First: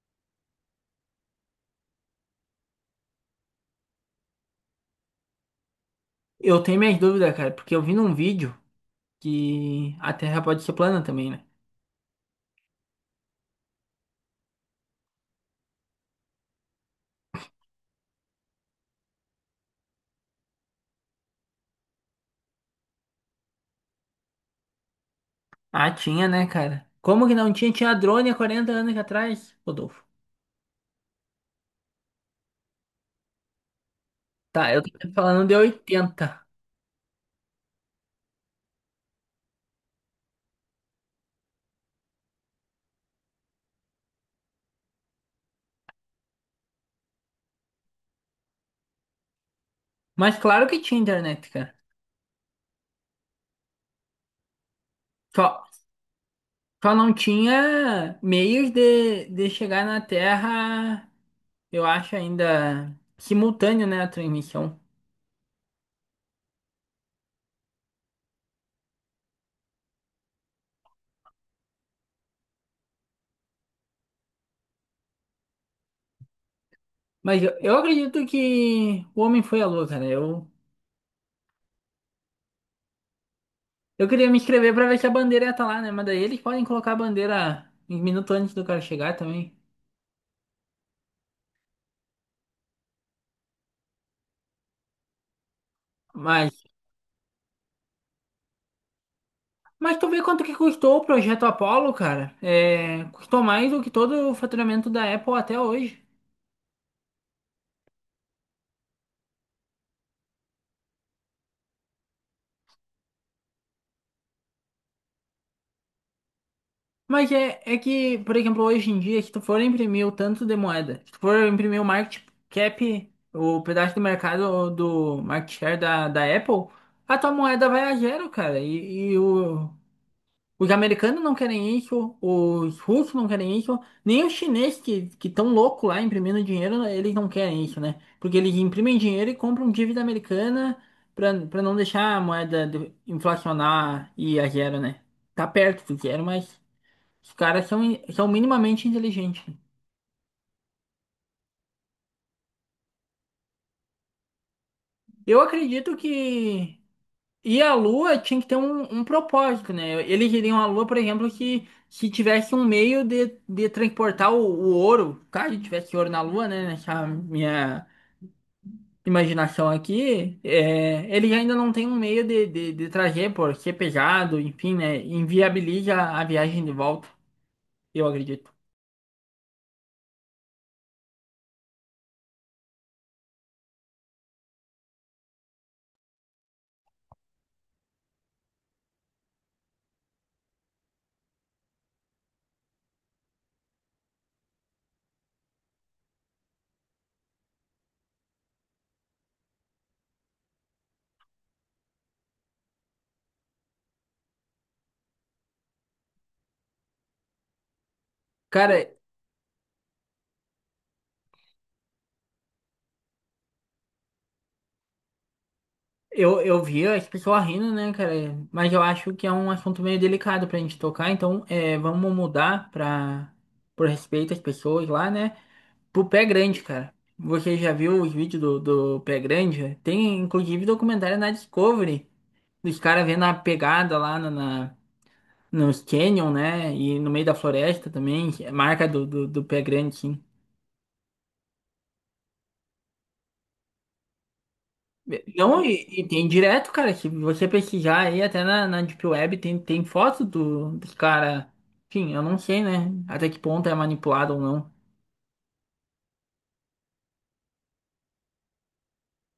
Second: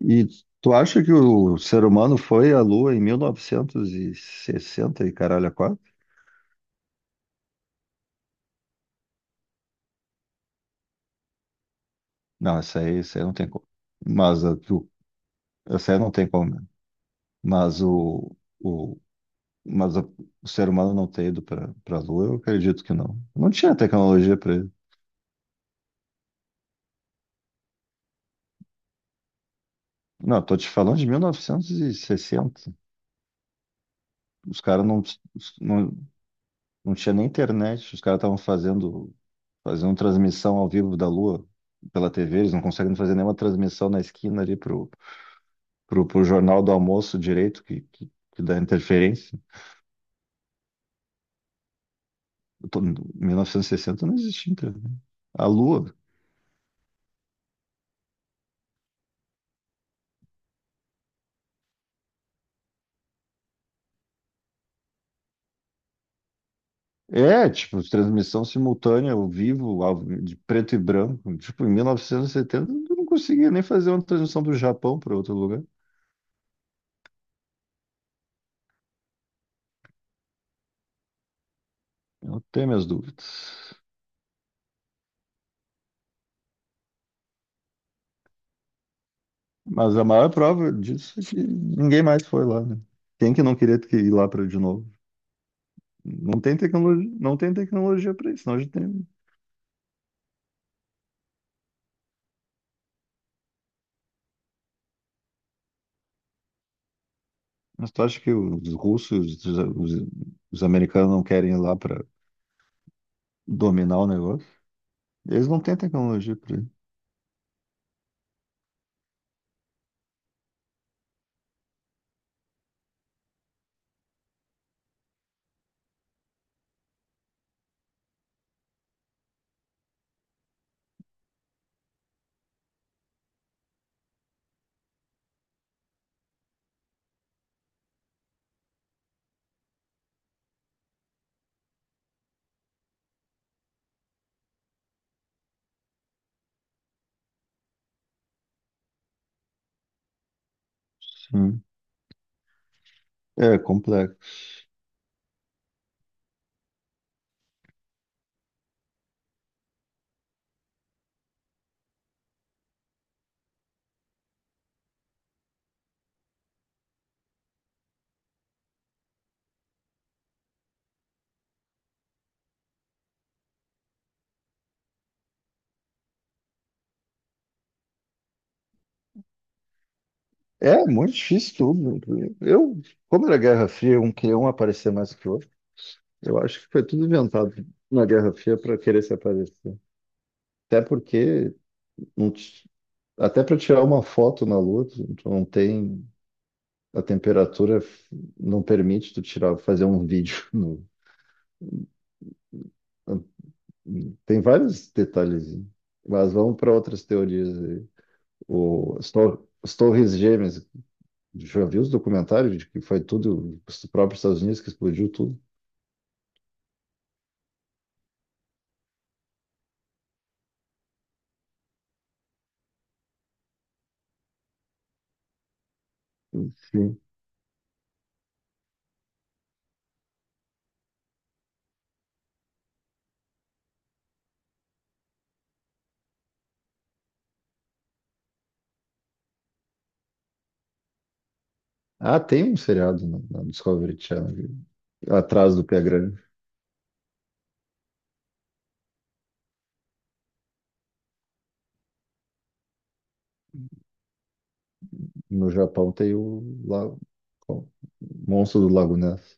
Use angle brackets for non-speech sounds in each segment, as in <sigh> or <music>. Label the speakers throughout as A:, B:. A: E tu acha que o ser humano foi à Lua em mil novecentos e sessenta e caralho a quatro?
B: Eu tenho minhas dúvidas, cara, porque eu vi num vídeo que a Terra pode ser plana também, né?
A: Não, essa aí não tem como. Mas a, tu, essa aí não tem como, né? Mas o, o, mas a- o ser humano não ter ido para a Lua, eu acredito que não. Não tinha tecnologia para ele.
B: Ah, tinha, né, cara? Como que não tinha? Tinha drone há 40 anos atrás, Rodolfo.
A: Não, tô te falando de 1960. Os
B: Tá, eu
A: caras
B: tô falando de
A: não,
B: 80.
A: não tinha nem internet. Os caras estavam fazendo transmissão ao vivo da Lua pela TV. Eles não conseguem fazer nenhuma transmissão na esquina ali pro Jornal do Almoço direito, que dá interferência.
B: Mas claro que tinha internet, cara.
A: 1960 não existia internet.
B: Só,
A: A Lua.
B: só não tinha meios de chegar na Terra, eu acho ainda simultâneo, né, a transmissão.
A: É, tipo, transmissão simultânea, ao vivo, de preto e branco. Tipo, em 1970 eu não conseguia nem fazer uma transmissão do Japão para outro lugar.
B: Mas eu acredito que o homem foi à lua, cara.
A: Eu tenho minhas dúvidas.
B: Eu queria me inscrever pra ver se a bandeira ia estar lá, né? Mas daí eles podem colocar a bandeira um minuto antes do cara chegar também.
A: Mas a maior prova disso é que ninguém mais foi lá, né? Quem que não queria ter que ir lá para de novo? Não
B: Mas,
A: tem tecnologia, não tem tecnologia para isso, senão a gente tem.
B: mas tu vê quanto que custou o projeto Apollo, cara? É, custou mais do que todo o faturamento da Apple até hoje.
A: Mas tu acha que os russos, os americanos não querem ir lá para dominar o negócio? Eles não têm tecnologia para isso.
B: Mas é que, por exemplo, hoje em dia, se tu for imprimir o tanto de moeda, se tu for imprimir o market cap, o pedaço do mercado do market share da Apple, a tua moeda vai a zero, cara. Os americanos não querem isso, os russos não querem isso, nem os chineses que estão loucos lá imprimindo dinheiro, eles não querem isso, né? Porque eles imprimem dinheiro e compram dívida americana para não deixar a moeda inflacionar e ir a zero, né? Tá perto do zero, mas os caras são minimamente inteligentes.
A: Sim. É complexo.
B: Eu acredito que E a Lua tinha que ter um propósito, né? Eles iriam a Lua, por exemplo, que tivesse um meio de transportar o ouro. Caso tivesse ouro na Lua, né? Nessa minha imaginação aqui, eles ainda não tem um meio de trazer, por ser pesado, enfim, né? Inviabiliza a viagem de volta, eu acredito.
A: É muito difícil tudo. Eu, como era Guerra Fria, um queria um aparecer mais que o outro. Eu acho que foi tudo inventado na Guerra Fria para querer se aparecer. Até porque não ti- até para tirar uma foto na Lua, tu não tem a temperatura f- não permite tu tirar fazer um <laughs> vídeo no. Tem vários detalhes, mas vamos para outras teorias aí.
B: Cara,
A: O, as, tor as Torres Gêmeas, já viu os documentários de que foi tudo, os próprios Estados Unidos que explodiu tudo?
B: eu vi as pessoas rindo, né, cara? Mas eu acho que é um assunto meio delicado pra gente tocar, então vamos mudar por respeito às pessoas lá, né? Pro Pé Grande, cara.
A: Sim.
B: Você já viu os vídeos do Pé Grande? Tem inclusive documentário na Discovery. Os caras vendo a pegada lá nos Canyon, né? E no meio da floresta também. É marca do Pé Grande, sim.
A: Ah, tem um seriado na Discovery Channel, atrás
B: Não,
A: do Pé
B: e
A: Grande.
B: tem direto, cara. Se você pesquisar aí, até na Deep Web, tem foto dos cara. Enfim, eu não sei, né? Até que ponto é manipulado ou não.
A: No Japão tem o Monstro do Lago Ness.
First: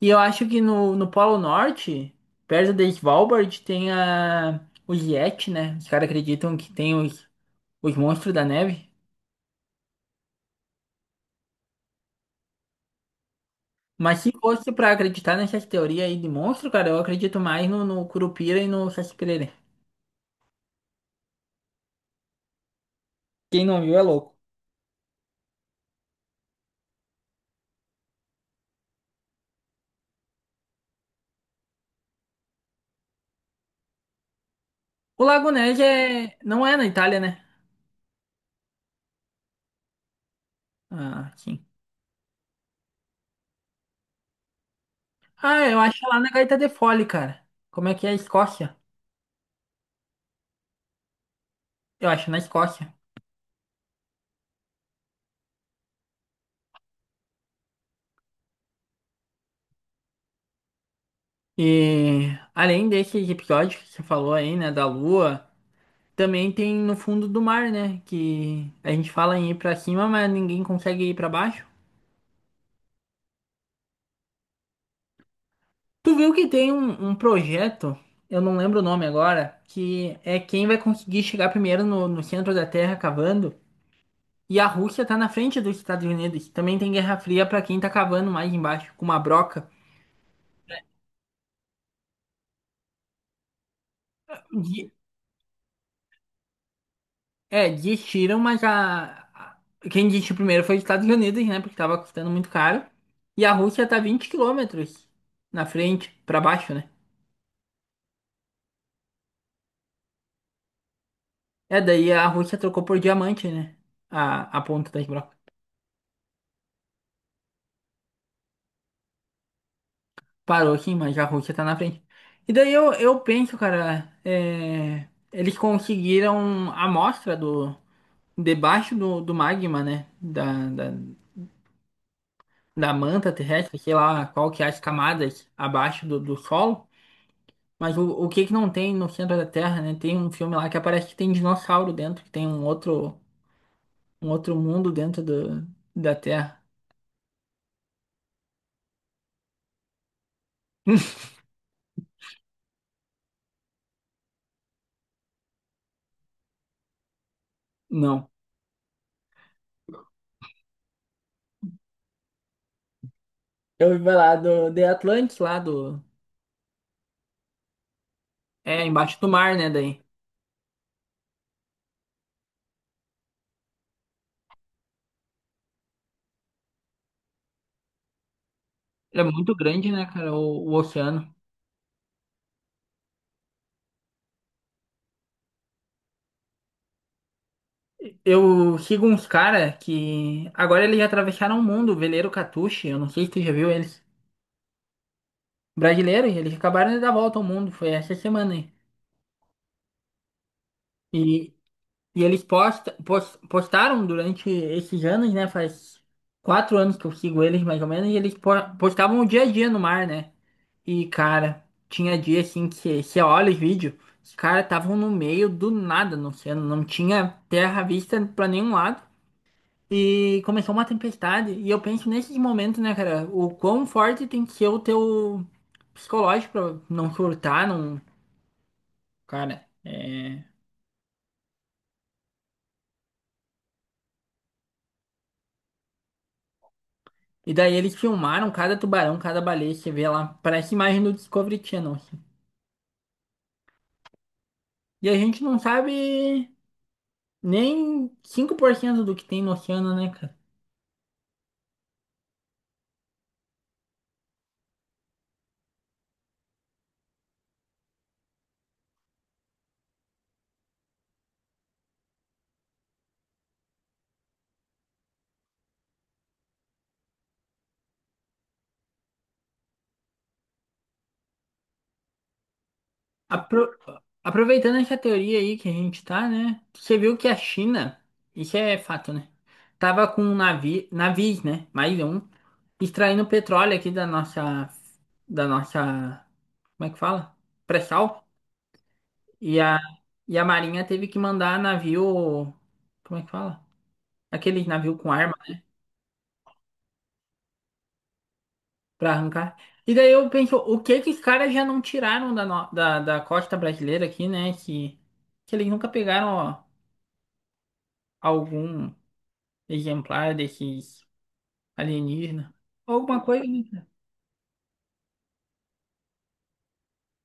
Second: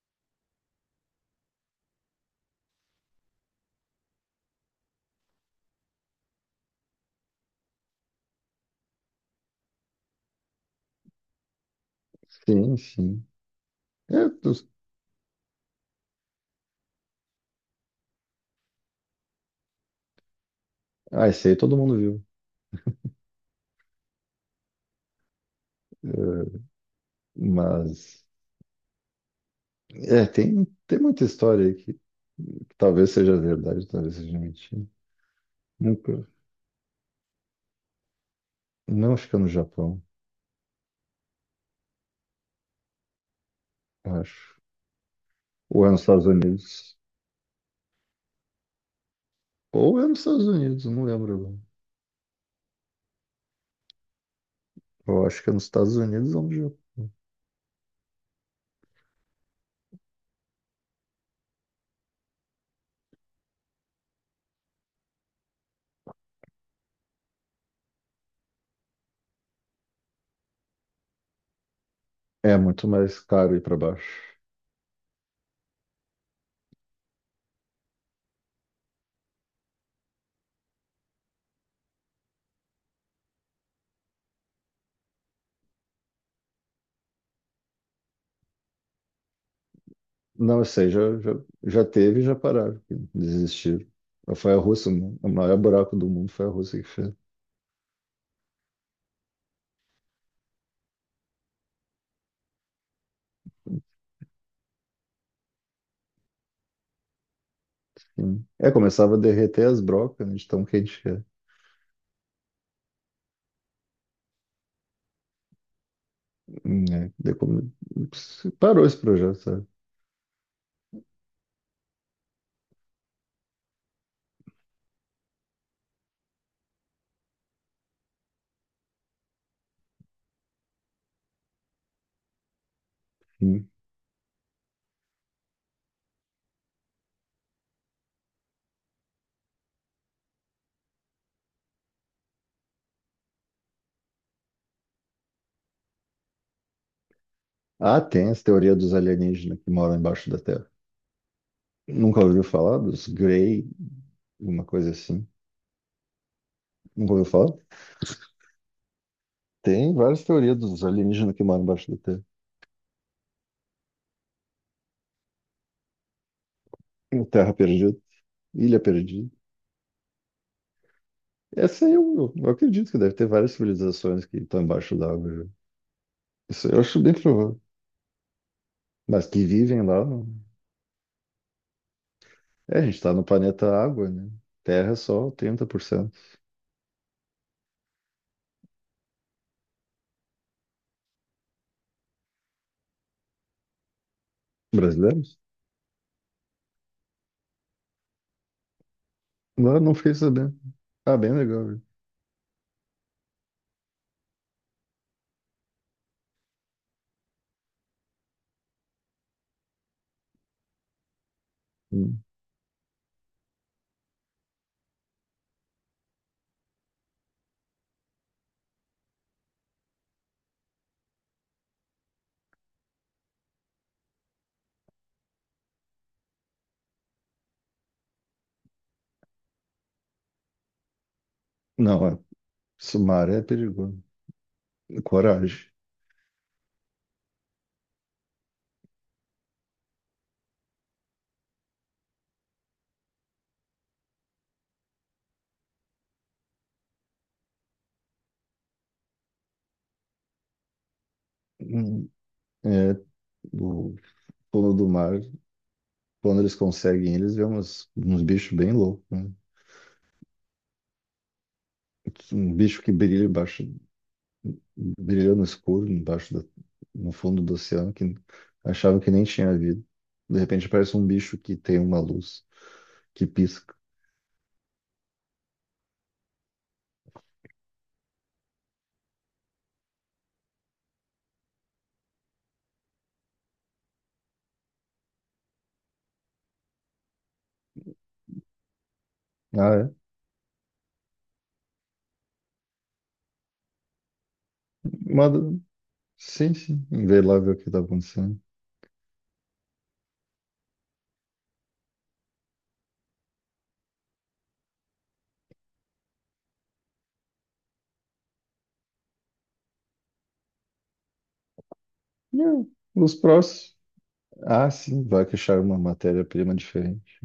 B: E eu acho que no Polo Norte, perto de Svalbard, tem os Yeti, né? Os caras acreditam que tem os monstros da neve.
A: Sim, sim.
B: Mas
A: É,
B: se
A: dos-
B: fosse pra acreditar nessas teorias aí de monstro, cara, eu acredito mais no Curupira e no Saci-Pererê.
A: ah, esse aí todo mundo viu.
B: Quem não viu é louco.
A: Mas, é, tem muita história aí que talvez seja verdade, talvez seja mentira.
B: O Lago Nege
A: Nunca.
B: não é na Itália, né?
A: Não, acho que é no Japão,
B: Ah, sim.
A: acho.
B: Ah, eu
A: Ou é
B: acho
A: nos
B: lá
A: Estados
B: na Gaita de
A: Unidos.
B: Fole, cara. Como é que é a Escócia?
A: Ou é nos Estados Unidos, não lembro agora.
B: Eu acho na Escócia.
A: Eu acho que é nos Estados Unidos ou no Japão.
B: E além desses episódios que você falou aí, né, da Lua. Também tem no fundo do mar, né? Que a gente fala em ir pra cima, mas ninguém consegue ir pra baixo.
A: É muito mais caro ir para baixo.
B: Tu viu que tem um projeto, eu não lembro o nome agora, que é quem vai conseguir chegar primeiro no centro da Terra cavando. E a Rússia tá na frente dos Estados Unidos. Também tem Guerra Fria pra quem tá cavando mais embaixo, com uma broca.
A: Não, eu sei, já teve e já pararam, desistiram. Foi a
B: Di-
A: Rússia, né? O maior buraco do mundo foi a Rússia que fez.
B: diz tiram, mas quem disse primeiro foi os Estados Unidos, né? Porque tava custando muito caro. E a Rússia tá 20 quilômetros na frente, pra baixo, né?
A: Sim. É, começava a derreter as brocas, né, de tão quente que é.
B: É, daí a Rússia trocou por diamante, né? A ponta da broca.
A: É. Parou esse projeto, sabe?
B: Parou aqui, mas a Rússia tá na frente. E daí eu penso, cara, eles conseguiram a amostra debaixo do magma, né? Da manta
A: Sim.
B: terrestre, sei lá qual que é as camadas abaixo do solo. Mas o que que não tem no centro da Terra, né? Tem um filme lá que aparece que tem dinossauro dentro, que tem um outro mundo dentro da Terra.
A: Ah, tem as teorias dos alienígenas que moram embaixo da Terra.
B: <laughs>
A: Nunca ouviu falar dos Grey, uma coisa assim. Nunca ouviu falar?
B: Não.
A: Tem várias teorias dos alienígenas que moram embaixo da Terra.
B: Eu ouvi falar do The Atlantis lá do.
A: Terra perdida, ilha
B: É, embaixo do
A: perdida.
B: mar, né? Daí.
A: Essa aí eu acredito que deve ter várias civilizações que estão embaixo da água já. Isso eu acho bem provável. Mas
B: Ele é
A: que
B: muito
A: vivem
B: grande,
A: lá,
B: né, cara, o oceano.
A: É, a gente está no planeta água, né? Terra é só 30%.
B: Eu sigo uns cara que. Agora eles já atravessaram o mundo, o veleiro Catuche, eu não sei se tu já viu eles.
A: Brasileiros?
B: Brasileiro, e eles acabaram de dar a volta ao mundo, foi essa semana aí.
A: Lá não fiquei sabendo. Ah, bem
B: E
A: legal, viu?
B: E eles postaram durante esses anos, né? Faz 4 anos que eu sigo eles, mais ou menos, e eles postavam o dia a dia no mar, né? E, cara, tinha
A: Hum.
B: dia assim que você olha os vídeos, os caras estavam no meio do nada no oceano, não tinha terra à vista pra nenhum lado. E começou uma tempestade. E eu penso nesses momentos, né, cara, o quão forte tem que ser o teu psicológico pra não surtar, não. Cara.
A: Não, é. Isso, mar é perigoso. Coragem.
B: E daí eles filmaram cada tubarão, cada baleia, você vê lá, parece imagem do Discovery Channel assim. E a gente não sabe nem 5% do que tem no oceano, né, cara?
A: Hum. É, o fundo do mar Quando eles conseguem, eles vê uns bichos bem loucos, né? Um bicho que brilha embaixo, brilha no escuro, no fundo do oceano, que achava que nem tinha vida. De repente aparece um bicho que tem uma luz, que pisca.
B: Apro- Aproveitando essa teoria aí que a gente tá, né? Você viu que a China, isso é fato, né? Tava com um navio, navios, né? Mais um, extraindo petróleo aqui da nossa, como é que fala? Pré-sal. E
A: Ah,
B: a,
A: é?
B: e a Marinha teve que mandar navio, como é que fala? Aquele navio com
A: Uma,
B: arma né,
A: sim, sim. Vê lá ver o que tá acontecendo.
B: pra arrancar. E daí eu penso, o que que os caras já não tiraram da, no- da, da costa brasileira aqui, né? Que eles nunca pegaram ó, algum exemplar desses alienígenas.
A: Não, os
B: Alguma coisa, né,
A: próximos.
B: cara?
A: Ah, sim, vai que acharam uma matéria-prima diferente.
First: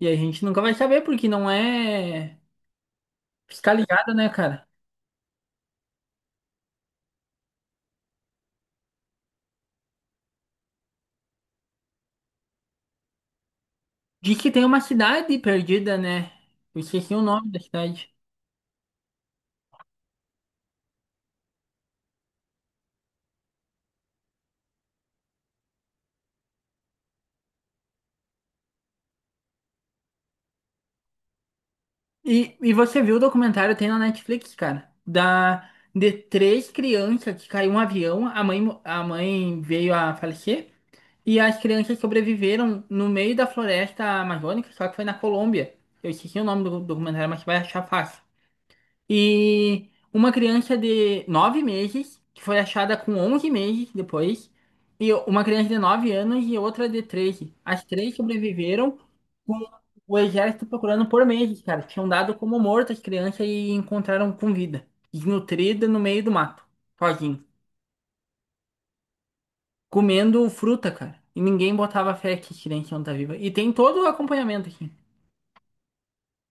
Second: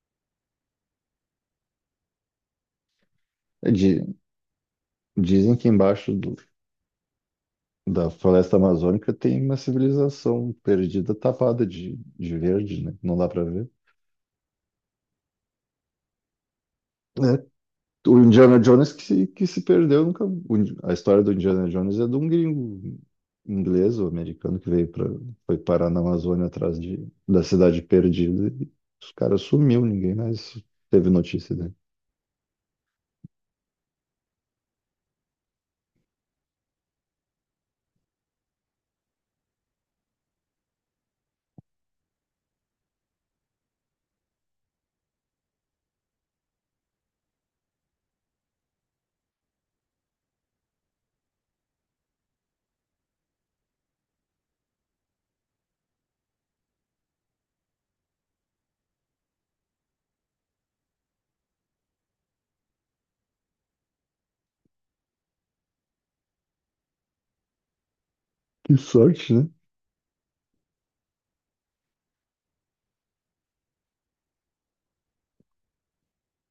B: E a gente nunca vai saber, porque não é
A: É,
B: fiscalizado, né, cara?
A: dizem que da floresta amazônica tem uma civilização perdida, tapada de verde, né? Não dá para ver.
B: Diz que tem uma cidade perdida, né? Eu esqueci o nome da
A: É.
B: cidade.
A: O Indiana Jones que se perdeu nunca. A história do Indiana Jones é de um gringo inglês ou americano que veio para foi parar na Amazônia da cidade perdida. E os caras sumiu, ninguém mais teve notícia dele.
B: E você viu o documentário, tem na Netflix, cara, de três crianças que caiu um avião, a mãe veio a falecer, e as crianças sobreviveram no meio da floresta amazônica, só que foi na Colômbia. Eu esqueci o nome do documentário, mas você vai achar fácil. E uma criança de 9 meses, que foi achada com 11 meses depois, e uma criança de 9 anos e outra de 13. As três sobreviveram com o exército procurando por meses, cara. Tinham dado como morta as crianças e encontraram com vida, desnutrida no meio do mato, sozinho,
A: Que sorte, né?
B: comendo fruta, cara. E ninguém botava fé que as crianças iam estar vivas. E tem todo o acompanhamento aqui.